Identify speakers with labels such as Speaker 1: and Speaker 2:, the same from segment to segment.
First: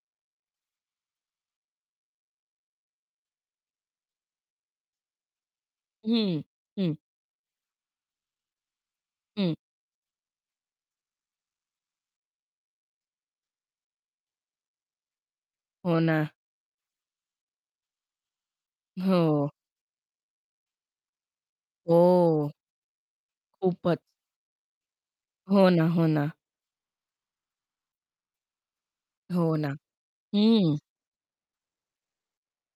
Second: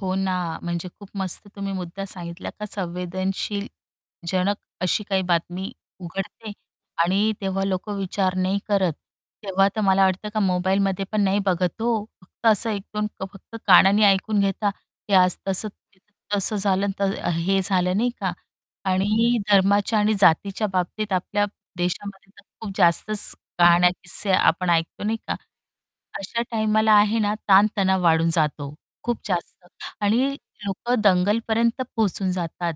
Speaker 1: हो ना, म्हणजे खूप मस्त तुम्ही मुद्दा सांगितला का संवेदनशील जनक अशी काही बातमी
Speaker 2: हं,
Speaker 1: उघडते
Speaker 2: हं.
Speaker 1: आणि तेव्हा लोक विचार नाही करत.
Speaker 2: हं.
Speaker 1: तेव्हा तर मला वाटतं का मोबाईलमध्ये पण नाही बघत हो. फक्त असं 1-2 क फक्त कानांनी ऐकून घेता की आज तसं
Speaker 2: हो ना.
Speaker 1: तिथं तसं झालं तर हे झालं, नाही का? आणि
Speaker 2: हो.
Speaker 1: धर्माच्या आणि जातीच्या बाबतीत आपल्या देशामध्ये तर
Speaker 2: हो.
Speaker 1: खूप जास्तच
Speaker 2: खूपच.
Speaker 1: कहाण्या-किस्से आपण ऐकतो, नाही का?
Speaker 2: हो ना, हो ना.
Speaker 1: अशा टाईमाला आहे ना ताण-तणाव वाढून जातो खूप
Speaker 2: हो
Speaker 1: जास्त
Speaker 2: ना,
Speaker 1: आणि
Speaker 2: हं.
Speaker 1: लोक दंगलपर्यंत पोहोचून जातात.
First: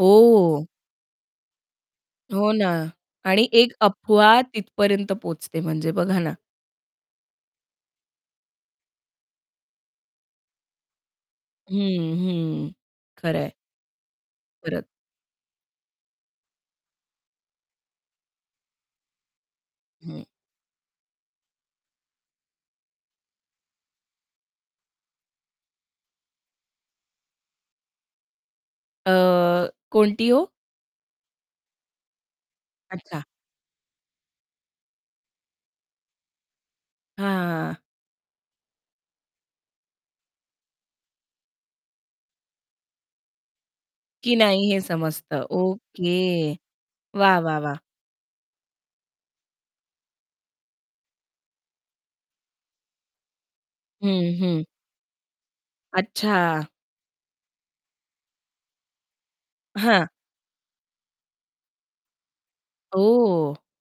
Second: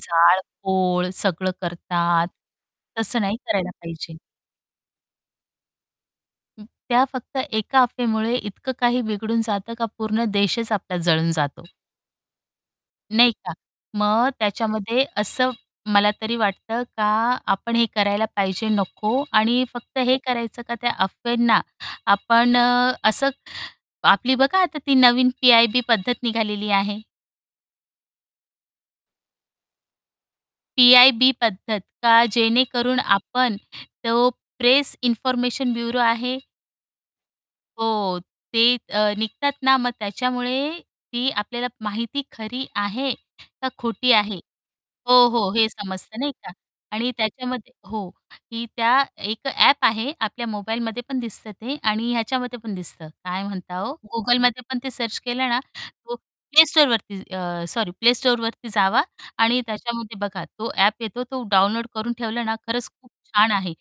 Speaker 2: हो.
Speaker 1: सगळं करतात,
Speaker 2: हो ना.
Speaker 1: तसं नाही
Speaker 2: आणि
Speaker 1: करायला
Speaker 2: एक
Speaker 1: पाहिजे.
Speaker 2: अफवा तिथपर्यंत पोहोचते म्हणजे बघा ना.
Speaker 1: हं, त्या फक्त एका अफवेमुळे इतकं काही बिघडून जातं, का पूर्ण देशच आपला जळून जातो.
Speaker 2: हं, हं,
Speaker 1: नाही का?
Speaker 2: खरंय.
Speaker 1: मग
Speaker 2: परत.
Speaker 1: त्याच्यामध्ये असं मला तरी वाटतं का आपण हे करायला पाहिजे, नको आणि फक्त हे
Speaker 2: हं.
Speaker 1: करायचं का त्या अफवेना आपण अ, असं आपली बघा आता ती नवीन पी-आय-बी पद्धत निघालेली आहे.
Speaker 2: अ, कोणती हो?
Speaker 1: पी-आय-बी पद्धत का, जेणेकरून
Speaker 2: अच्छा.
Speaker 1: आपण तो प्रेस इन्फॉर्मेशन ब्युरो आहे.
Speaker 2: हां.
Speaker 1: हो. ते अ, निघतात ना मग त्याच्यामुळे ती आपल्याला माहिती खरी आहे का खोटी
Speaker 2: की
Speaker 1: आहे.
Speaker 2: नाही हे
Speaker 1: हो,
Speaker 2: समजतं.
Speaker 1: हो, हे समजतं, नाही का?
Speaker 2: ओके
Speaker 1: आणि
Speaker 2: वाह, वाह,
Speaker 1: त्याच्यामध्ये
Speaker 2: वाह!
Speaker 1: हो, ही त्या एक ॲप आहे आपल्या मोबाईलमध्ये पण दिसतं ते आणि ह्याच्यामध्ये पण दिसतं. काय म्हणता ओ?
Speaker 2: हं,
Speaker 1: Googleमध्ये
Speaker 2: हं.
Speaker 1: पण ते सर्च केलं ना, तो Play
Speaker 2: अच्छा.
Speaker 1: Storeवरती अ, सॉरी Play Storeवरती जावा आणि
Speaker 2: हां.
Speaker 1: त्याच्यामध्ये बघा तो ॲप येतो. तो डाउनलोड करून ठेवलं ना, खरंच खूप छान
Speaker 2: ओह!
Speaker 1: आहे.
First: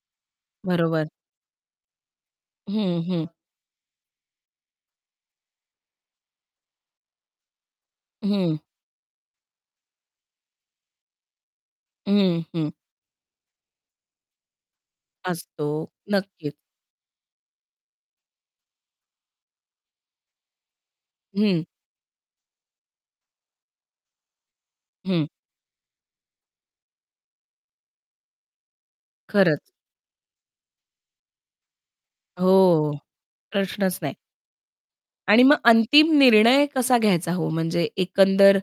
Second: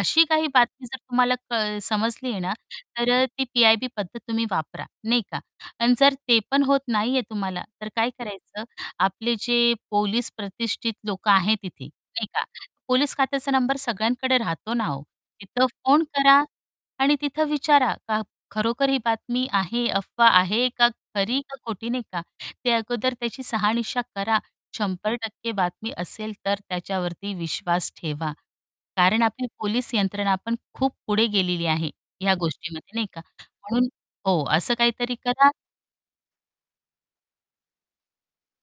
Speaker 1: अशी काही बातमी जर
Speaker 2: बरोबर.
Speaker 1: तुम्हाला क समजली आहे ना,
Speaker 2: हं,
Speaker 1: तर अ,
Speaker 2: हं.
Speaker 1: ती पी-आय-बी पद्धत तुम्ही वापरा, नाही का? आणि जर ते पण होत नाहीये तुम्हाला, तर काय
Speaker 2: हं.
Speaker 1: करायचं? आपले जे पोलीस प्रतिष्ठित लोक आहेत तिथे, नाही
Speaker 2: हं,
Speaker 1: का,
Speaker 2: हं.
Speaker 1: पोलीस खात्याचा नंबर सगळ्यांकडे राहतो ना हो, तिथं
Speaker 2: असतो
Speaker 1: फोन करा
Speaker 2: नक्कीच.
Speaker 1: आणि तिथं विचारा का खरोखर ही बातमी आहे, अफवा आहे का खरी का
Speaker 2: हं.
Speaker 1: खोटी, नाही का? ते अगोदर त्याची शहानिशा करा. शंभर
Speaker 2: हं.
Speaker 1: टक्के बातमी असेल, तर त्याच्यावरती विश्वास ठेवा. कारण आपली
Speaker 2: खरंच.
Speaker 1: पोलीस यंत्रणा पण खूप पुढे गेलेली आहे ह्या
Speaker 2: हो,
Speaker 1: गोष्टीमध्ये नाही का, म्हणून
Speaker 2: प्रश्नच नाही.
Speaker 1: हो असं काहीतरी
Speaker 2: आणि
Speaker 1: करा
Speaker 2: मग अंतिम निर्णय कसा घ्यायचा हो? म्हणजे एकंदर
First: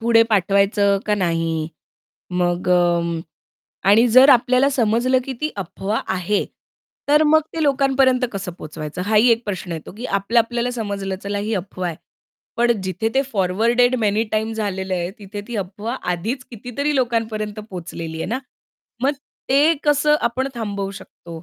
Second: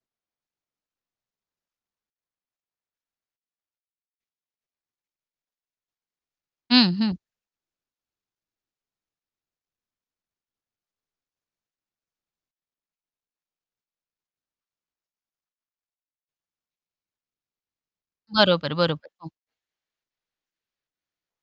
Speaker 2: पुढे पाठवायचं का नाही, मग अं, आणि जर आपल्याला समजलं, की ती अफवा आहे,
Speaker 1: हं, हं.
Speaker 2: तर मग ते लोकांपर्यंत कसं पोहोचवायचं? हाही एक प्रश्न येतो, की आपल्या-आपल्याला समजलं चला ही अफवा आहे, पण जिथे ते फॉरवर्डेड मेनी टाईम्स झालेलं आहे, तिथे ती अफवा आधीच कितीतरी लोकांपर्यंत पोहोचलेली आहे ना,
Speaker 1: बरोबर, बरोबर,
Speaker 2: मग
Speaker 1: हो.
Speaker 2: ते कसं आपण थांबवू शकतो?